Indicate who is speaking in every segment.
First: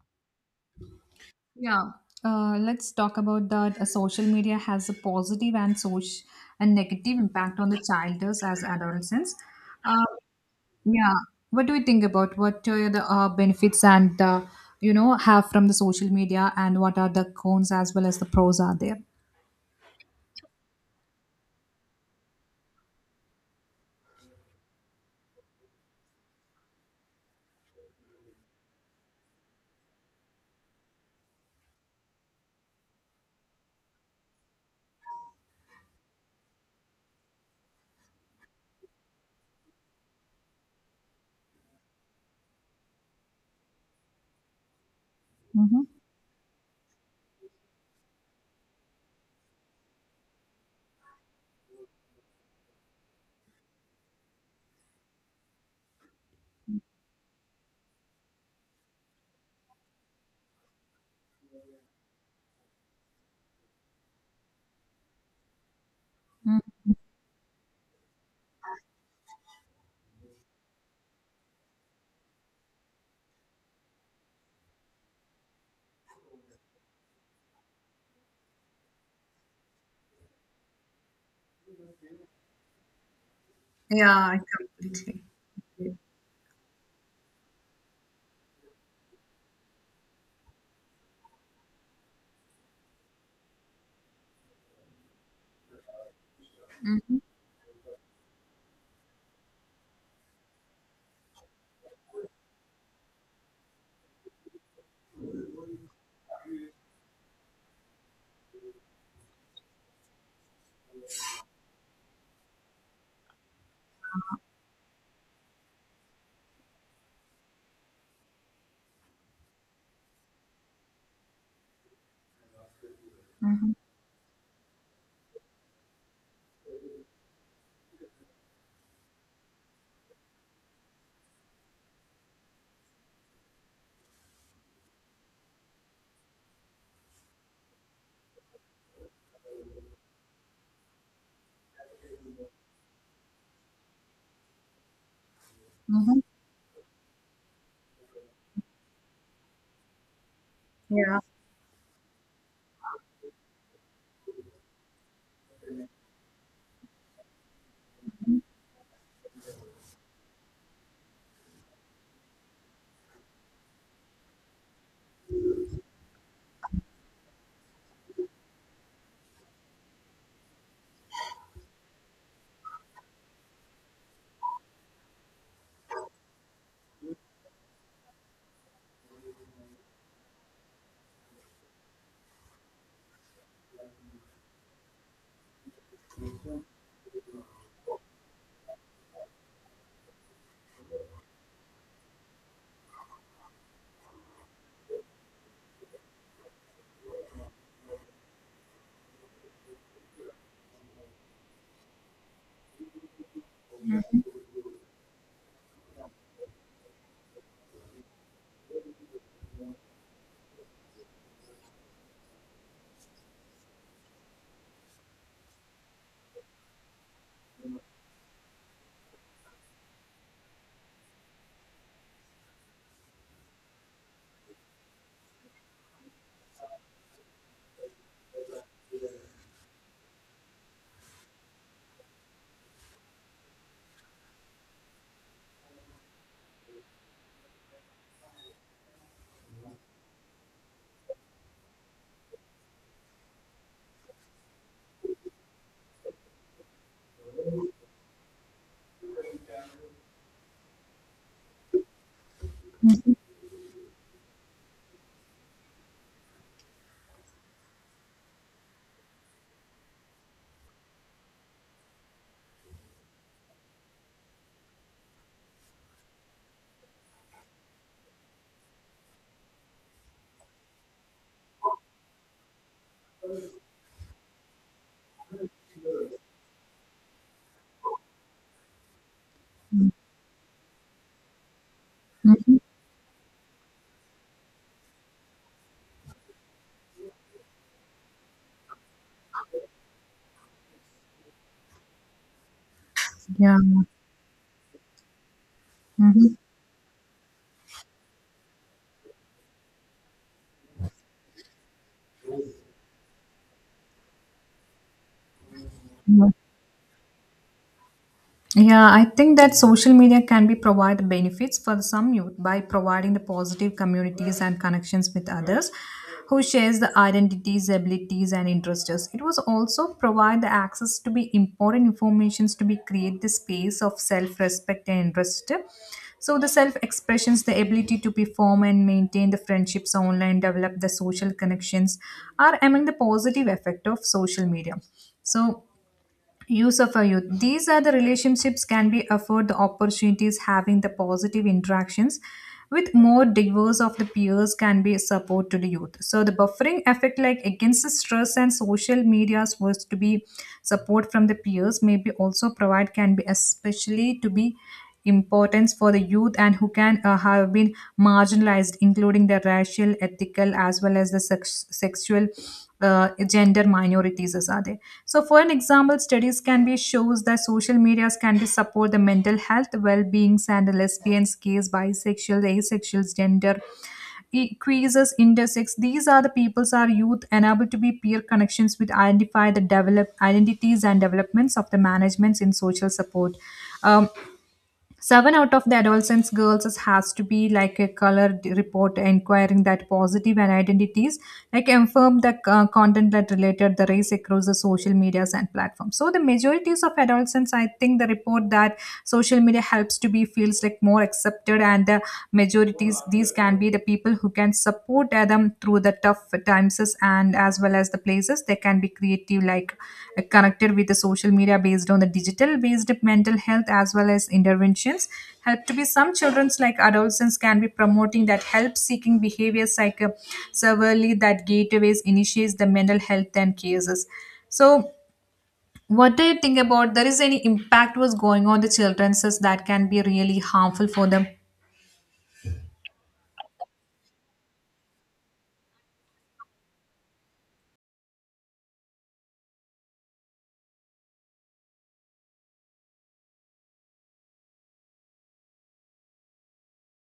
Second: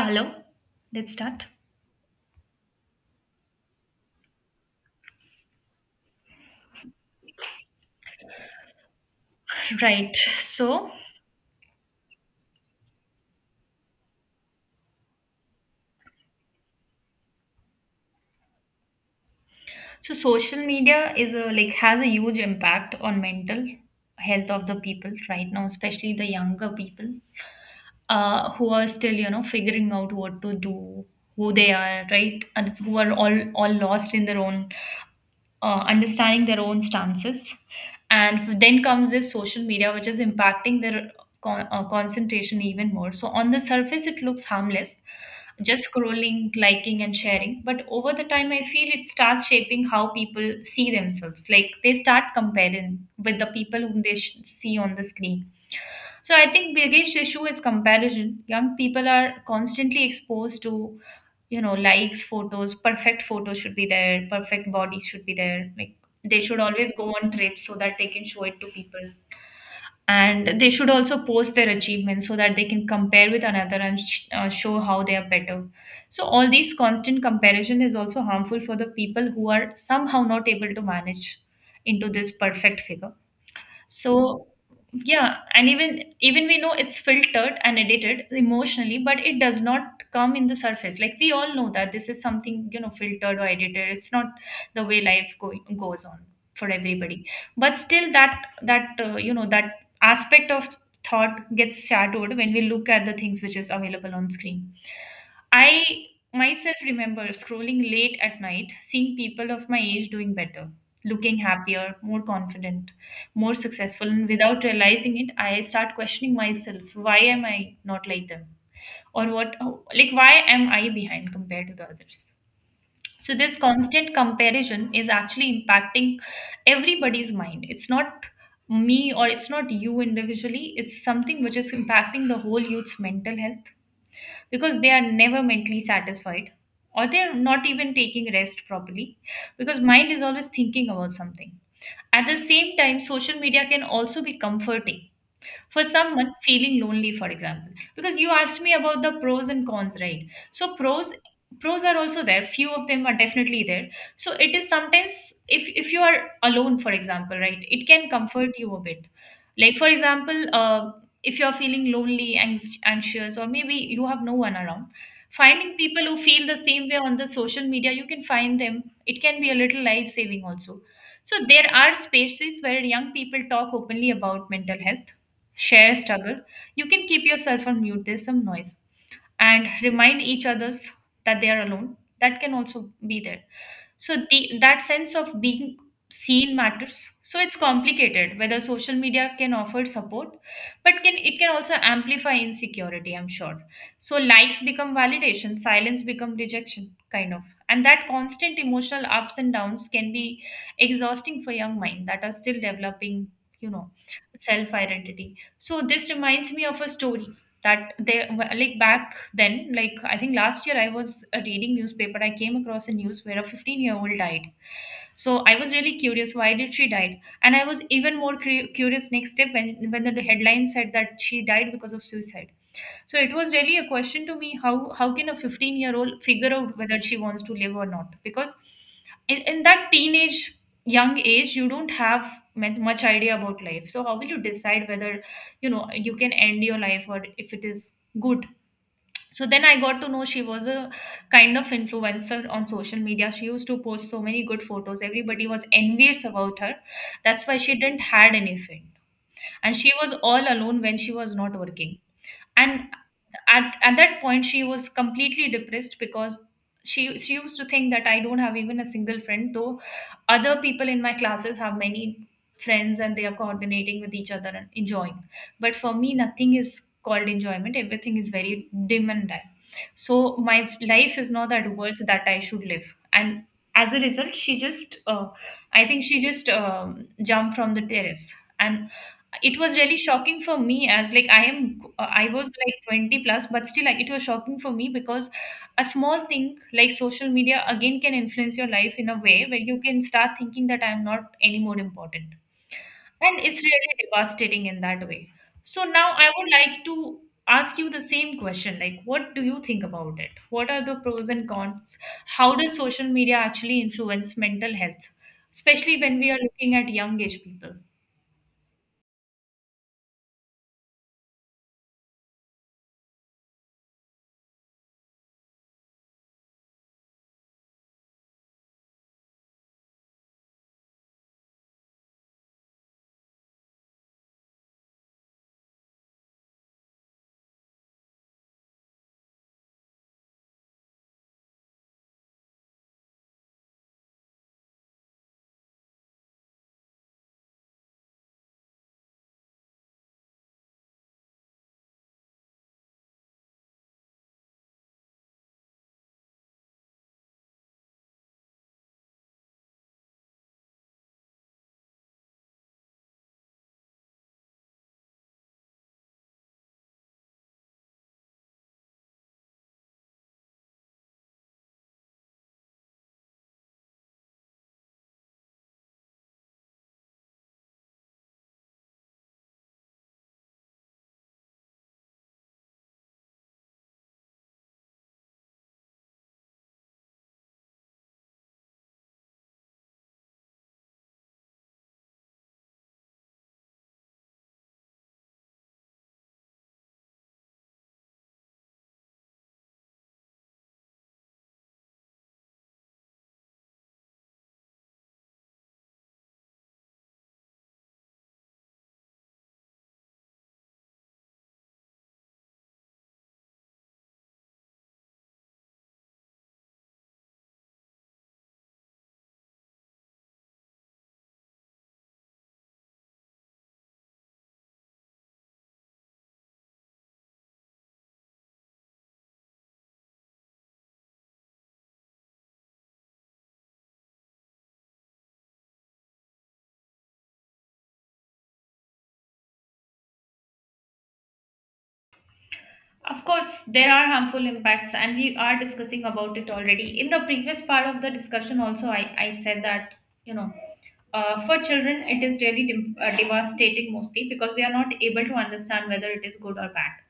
Speaker 1: Hello, let's start.
Speaker 2: Yeah, let's talk about that. Social media has a positive and social and negative impact on the childers as adolescents. Uh,
Speaker 1: Right. So,
Speaker 2: yeah, what do you think about what are the benefits and uh, have from the social media, and what are the cons as well as the pros are there?
Speaker 1: so social media is a like has a huge impact on mental health of the people right now, especially the younger people. Who are still figuring out what to do, who they are, right, and who are all lost in their own understanding their own stances, and then comes this social media which is impacting their concentration even more. So on the surface it looks harmless,
Speaker 2: Mm-hmm.
Speaker 1: just scrolling, liking and sharing, but over the time I feel it starts shaping how people see themselves. Like, they start comparing with the people whom they see on the screen. So I think biggest issue is comparison. Young people are constantly exposed to, likes, photos, perfect photos should be there, perfect bodies should be there. Like, they should always go on trips so that they can show it to people. And they should also post their achievements so that they can compare with another and show how they are better. So all these constant comparison is also harmful for the people who are somehow not able to manage into this perfect figure.
Speaker 2: Yeah, I
Speaker 1: So
Speaker 2: completely.
Speaker 1: yeah, and even we know it's filtered and edited emotionally, but it does not come in the surface. Like, we all know that this is something, filtered or edited. It's not the way life goes on for
Speaker 2: Mm-hmm.
Speaker 1: everybody, but still, that that aspect of thought gets shadowed when we look at the things which is available on screen. I myself remember scrolling late at night, seeing people of my age doing better, looking happier, more confident, more successful, and without realizing it, I start questioning myself, why am I not like them? Or what, like, why am I behind compared to the others? So this
Speaker 2: Mm-hmm.
Speaker 1: constant comparison is actually impacting everybody's mind. It's not me or it's not you individually, it's something which is impacting the whole youth's mental health, because they are never mentally satisfied, or they're not even taking rest properly, because mind is always thinking about something. At the same time, social media can also be comforting for
Speaker 2: Mm-hmm.
Speaker 1: someone feeling lonely, for example, because you asked me about the pros and cons, right? So pros
Speaker 2: Yeah.
Speaker 1: pros are also there, few of them are definitely there. So it is sometimes, if you are alone, for example, right, it can comfort you a bit. Like, for example, if you're feeling lonely, anxious, or maybe you have no one around, finding people who feel the same way on the social media, you can find them. It can be a little life saving also. So there are spaces where young people talk openly about mental health, share struggle. You can keep yourself on mute, there's some noise, and remind each others that they are alone, that can also be there. So that sense of being seen matters. So it's complicated whether social media can offer support, but can it, can also amplify insecurity, I'm sure. So likes become validation, silence become rejection, kind of. And that constant emotional ups and downs can be exhausting for young mind that are still developing, you know, self identity. So this reminds me of a story, that they, like, back then, like, I think last year I was reading newspaper. I came across a news where a 15-year-old died. So I was really curious, why did she died? And I was even more curious next step when the headline said that she died because of suicide. So it was really a question to me, how can a 15-year-old figure out whether she wants to live or not? Because in that teenage young age you don't have much idea about life, so how will you decide whether, you know, you can end your life or if it is good. So then I got to know she was a kind of influencer on social media. She used to post so many good photos. Everybody was envious about her. That's why she didn't had any friend. And she was all alone when she was not working. And
Speaker 2: Mm-hmm.
Speaker 1: at that point she was completely depressed, because she used to think that I don't have even a single friend, though other people in my classes have many friends and they are coordinating with each other and enjoying, but for me nothing is called enjoyment, everything is very dim and dim. So my life is not that worth that I should live. And as a result she just I think she just jumped from the terrace. And it was really shocking for me, as like I was
Speaker 2: Mm-hmm.
Speaker 1: like 20 plus, but still, like, it was shocking for me, because a small thing like social media again can influence your life in a way where you can start thinking that I'm not any more important. And
Speaker 2: Yeah.
Speaker 1: it's really devastating in that way. So now
Speaker 2: Mm-hmm.
Speaker 1: I would like to ask you the same question, like, what do you think about it? What are the pros and cons? How does social media actually influence mental health, especially when
Speaker 2: Mm-hmm.
Speaker 1: we are looking at young age people?
Speaker 2: Yeah, I think that social media can be provide benefits for some youth by providing the positive communities and connections with others who shares the identities, abilities and interests. It was also provide the access to be important informations to be create the space of self-respect and interest. So the self-expressions, the ability to perform and maintain the friendships online, develop the social connections are among the positive effect of social media. So use of a youth these are the relationships can be afford the opportunities having the positive interactions with more diverse of the peers can be support to the youth so the buffering effect like against the stress and social medias was to be support from the peers may be also provide can be especially to be importance for the youth and who can have been marginalized including the racial ethical as well as the sexual gender minorities as are there. So, for an example, studies can be shows that social medias can be support the mental health, well-being, and the lesbians, gays, bisexual, asexuals, gender queers, intersex. These are the peoples are youth unable to be peer connections with identify the develop identities and developments of the managements in social support. Um, 7 out of the adolescents girls has to be like a color report inquiring that positive and identities like inform the content that related the race across the social medias and platforms. So the majorities of adolescents, I think the report that social media helps to be feels like more accepted and the majorities these can be the people who can support who tear them through the tough times and as well as the places they can be creative like connected with the social media based on the digital based mental health as well as interventions help to be some children's like adolescents can be promoting that help seeking behaviors like severely that gateways initiates the mental health and cases so what do you think about there is any impact was going on the children's is that can be really harmful for them?
Speaker 1: Of course, there are harmful impacts, and we are discussing about it already. In the previous part of the discussion, also, I said that, you know, for children, it is really devastating, mostly because they are not able to understand whether it is good or bad.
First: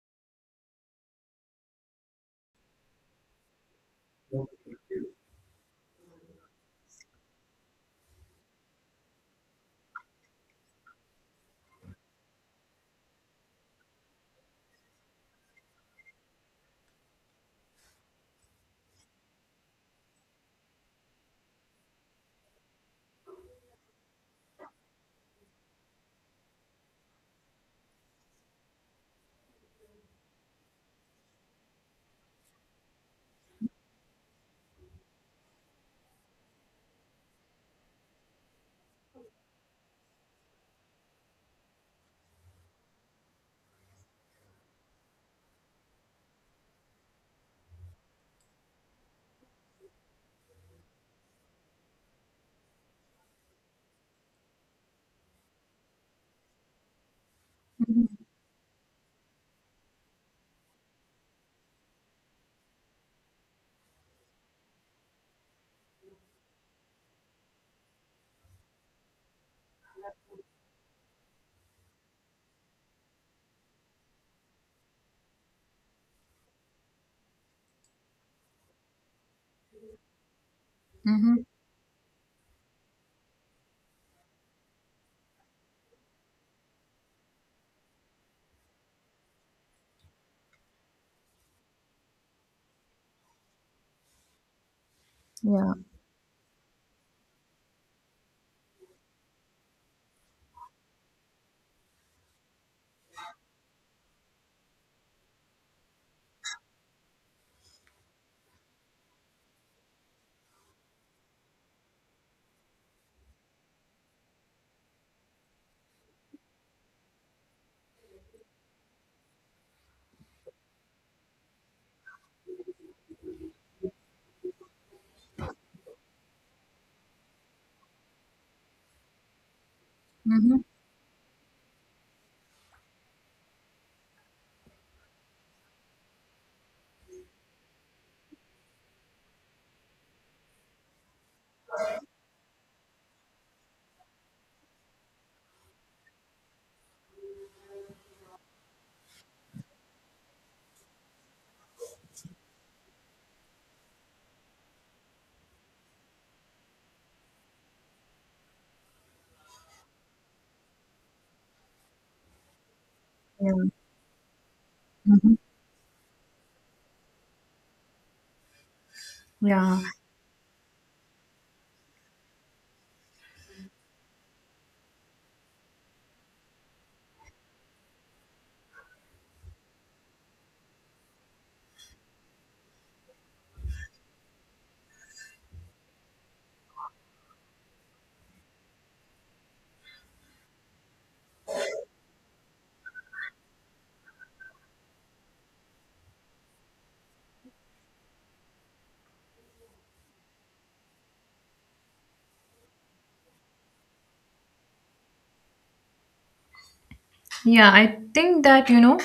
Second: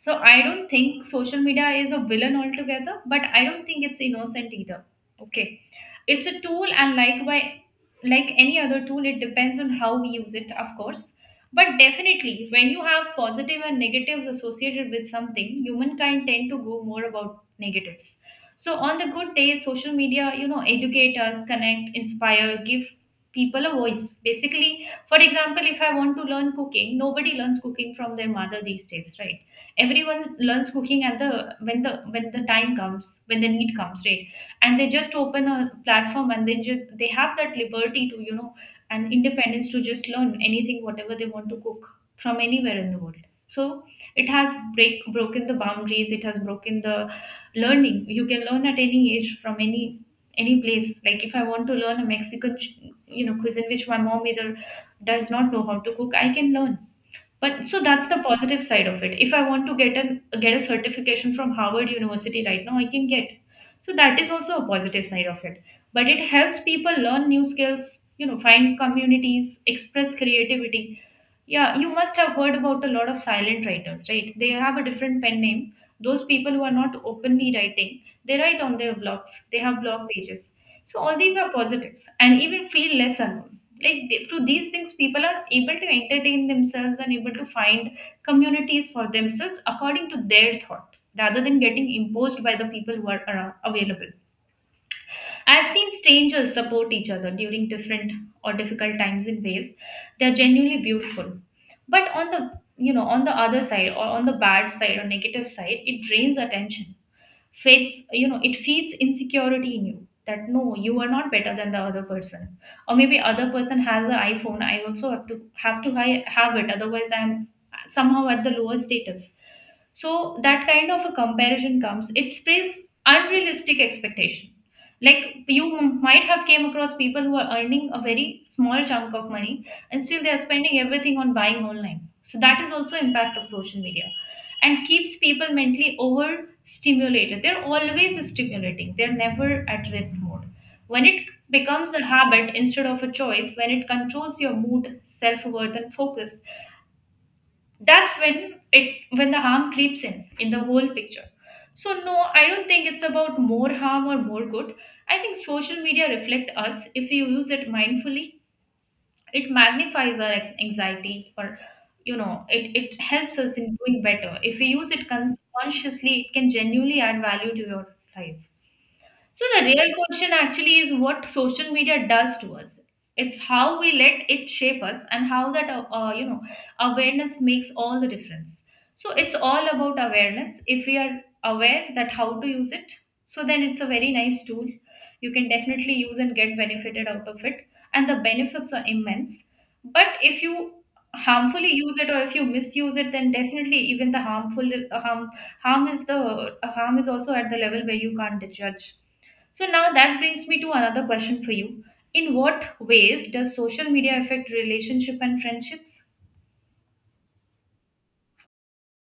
Speaker 1: So I don't think social media is a villain altogether, but I don't think it's innocent either. Okay. It's a tool, and like by like any other tool, it depends on how we use it, of course. But definitely, when you have positive and negatives associated with something, humankind tend to go more about negatives. So on the good days, social media, you know, educate us, connect, inspire, give people a voice. Basically, for example, if I want to learn cooking, nobody learns cooking from their mother these days, right? Everyone learns cooking at the when the when the time comes, when the need comes, right? And they just open a platform, and they have that liberty to, and independence, to just learn anything whatever they want to cook from anywhere in the world. So it has break broken the boundaries, it has broken the learning. You can learn at any age from any place. Like, if I want to learn a Mexican cuisine which my mom either does not know how to cook, I can learn. But so that's the positive side of it. If I want to get a certification from Harvard University right now, I can get. So that is also a positive side of it. But it helps people learn new skills, you know, find communities, express creativity. Yeah, you must have heard about a lot of silent writers, right? They have a different pen name. Those people who are not openly writing, they write on their blogs. They have blog pages. So all these
Speaker 2: Mm-hmm.
Speaker 1: are positives, and even feel less alone. Like, through these things, people are able to entertain themselves and able to find communities for themselves according to their thought, rather than getting imposed by the people who are around, available. I've
Speaker 2: Yeah.
Speaker 1: seen strangers support each other during different or difficult times in ways they are genuinely beautiful. But on the other side, or on the bad side or negative side, it drains attention, fits you know it feeds insecurity in you, that no, you are not better than the other person, or maybe other person has an iPhone, I also have to have it, otherwise I'm somehow at the lower status. So that kind of a comparison comes, it sprays unrealistic expectation. Like, you might have came across people who are earning a very small chunk of money, and still they are
Speaker 2: Mm-hmm.
Speaker 1: spending everything on buying online. So that is also impact of social media, and keeps people mentally overstimulated. They're always stimulating, they're never at rest mode. When it becomes a habit instead of a choice, when it controls your mood, self worth, and focus, that's when it, when the harm creeps in the whole picture. So no, I don't think it's about more harm or more good. I think social media reflect us. If you use it mindfully, it magnifies our anxiety, or it helps
Speaker 2: Yeah.
Speaker 1: us in doing better if we use it
Speaker 2: Mm-hmm.
Speaker 1: consciously. It can genuinely add value to your life. So the
Speaker 2: Yeah.
Speaker 1: real question actually is what social media does to us. It's how we let it shape us, and how that awareness makes all the difference. So it's all about awareness. If we are aware that how to use it, so then it's a very nice tool. You can definitely use and get benefited out of it, and the benefits are immense. But if you harmfully use it or if you misuse it, then definitely even the harm harm is the harm is also at the level where you can't judge. So now that brings me to another question for you. In what ways does social media affect relationship and friendships?
Speaker 2: Yeah, I think that, you know,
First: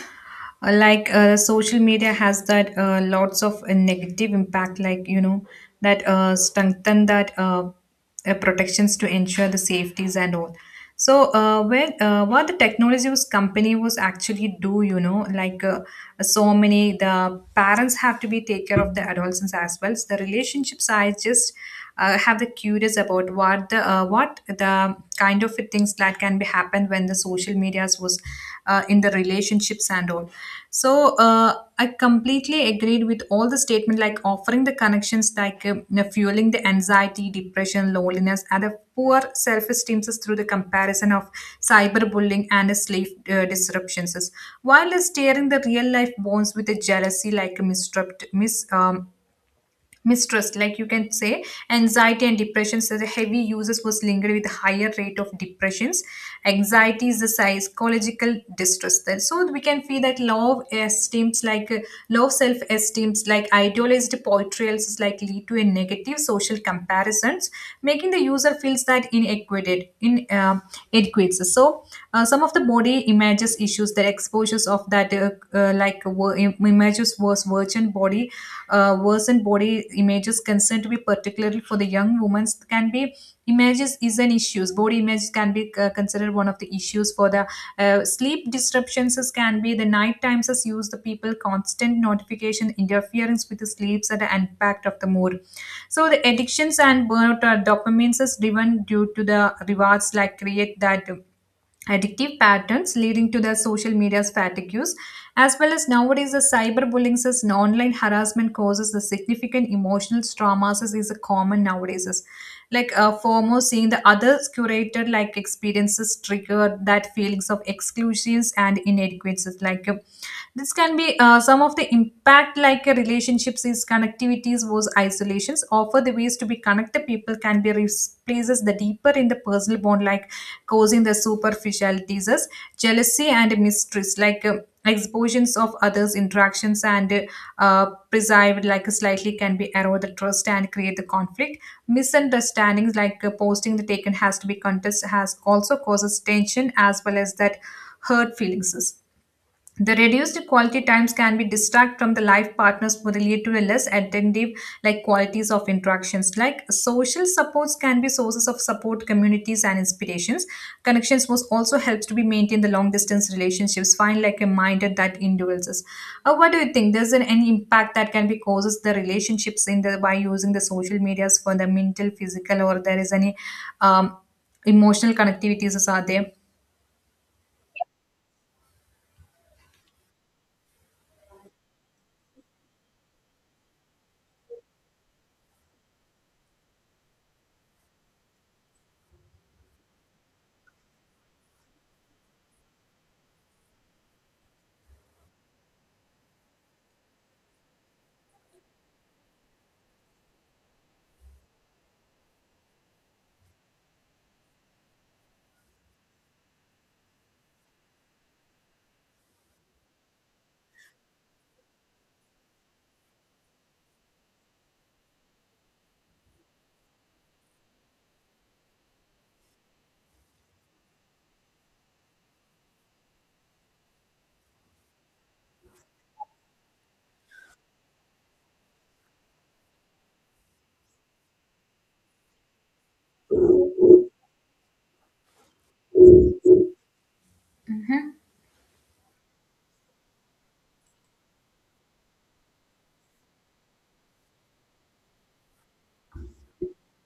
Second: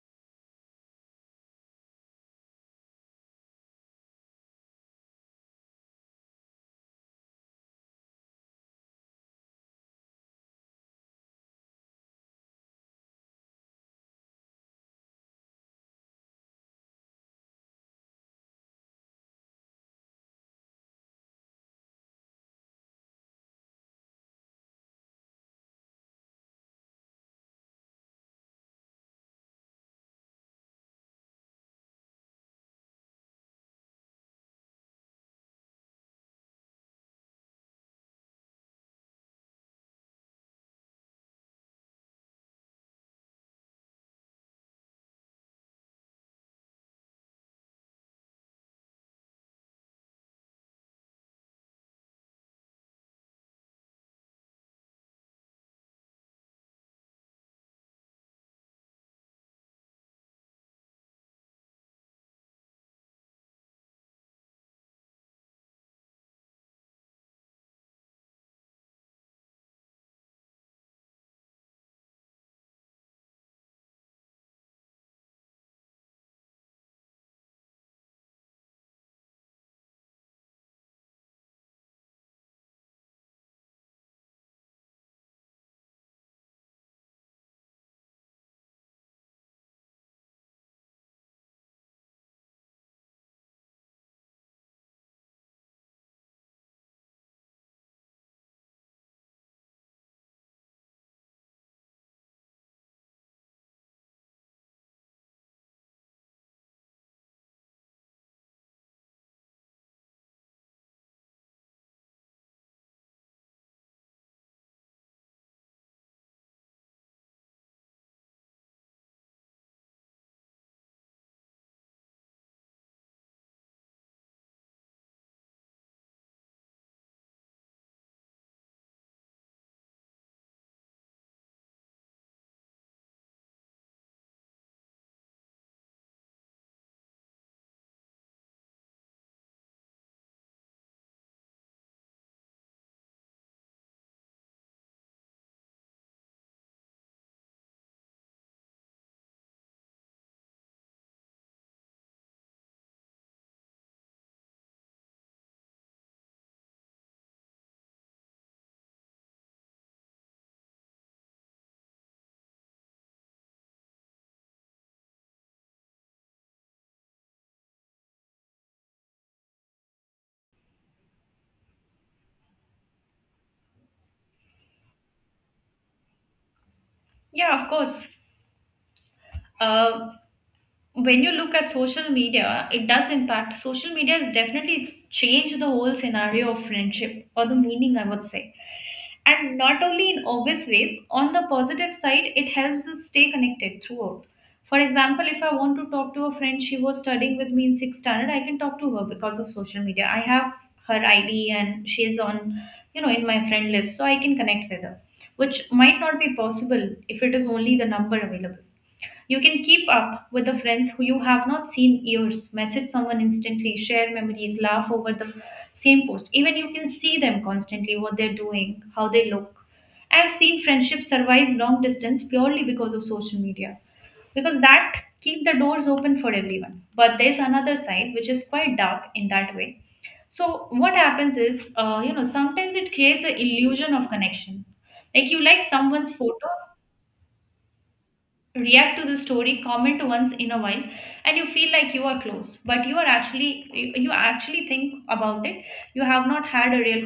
Speaker 2: social media has that lots of negative impact, like, you know, that strengthen that protections to ensure the safeties and all. So, when what the technology was company was actually do, you know, so many the parents have to be take care of the adolescents as well. So the relationship size just have the curious about what the kind of things that can be happened when the social medias was in the relationships and all so uh, I completely agreed with all the statement like offering the connections like you know, fueling the anxiety depression loneliness and the poor self-esteem is through the comparison of cyberbullying and the slave disruptions while steering the real life bonds with the jealousy like mistrust um, mistrust like you can say anxiety and depression so the heavy users was linked with higher rate of depressions anxiety is the psychological distress there so we can feel that low esteems like low self esteems like idealized portrayals is like lead to a negative social comparisons making the user feels that inadequate in adequate so some of the body images issues the exposures of that images was virgin body images concerned to be particularly for the young women can be images is an issues. Body images can be considered one of the issues for the sleep disruptions is can be the night times as use the people constant notification interference with the sleeps and the impact of the mood. So the addictions and burnout are dopamines is driven due to the rewards like create that addictive patterns leading to the social media's fatigue as well as nowadays, the cyberbullying says and online harassment causes the significant emotional traumas is a common nowadays. Is like foremost seeing the others curated like experiences trigger that feelings of exclusions and inadequacies. This can be some of the impact like relationships is connectivities was isolations offer the ways to be connected people can be replaces the deeper in the personal bond like causing the superficial diseases, jealousy and mistrust, like expositions of others' interactions and uh, perceived like slightly can be erode the trust and create the conflict. Misunderstandings like posting the taken has to be contest has also causes tension as well as that hurt feelings. The reduced quality times can be distract from the life partners would lead to a less attentive like qualities of interactions. Like social supports can be sources of support, communities and inspirations. Connections was also helps to be maintained the long distance relationships. Find like a minder that endures. What do you think? There's an, any impact that can be causes the relationships in the by using the social medias for the mental, physical, or there is any um, emotional connectivities are there?
Speaker 1: Yeah, of course. Uh, when you look at social media, it does impact. Social media has definitely changed the whole scenario of friendship, or the meaning, I would say. And not only in obvious ways, on the positive side, it helps us stay connected throughout. For example, if I want to talk to a friend, she was studying with me in sixth standard, I can talk to her because of social media. I have her ID and she is on, you know, in my friend list, so I can connect with her, which might not be possible if it is only the number available. You can keep up with the friends who you have not seen years, message someone instantly, share memories, laugh over the same post. Even you can see them constantly, what they're doing, how they look. I've seen friendship survives long distance purely because of social media, because that keep the doors open for everyone. But there's another side which is quite dark in that way. So what happens is, sometimes it creates an illusion of connection. Like, you like someone's photo, react to the story, comment once in a while, and you feel like you are close, but you are actually, you actually think about it, you have not had a real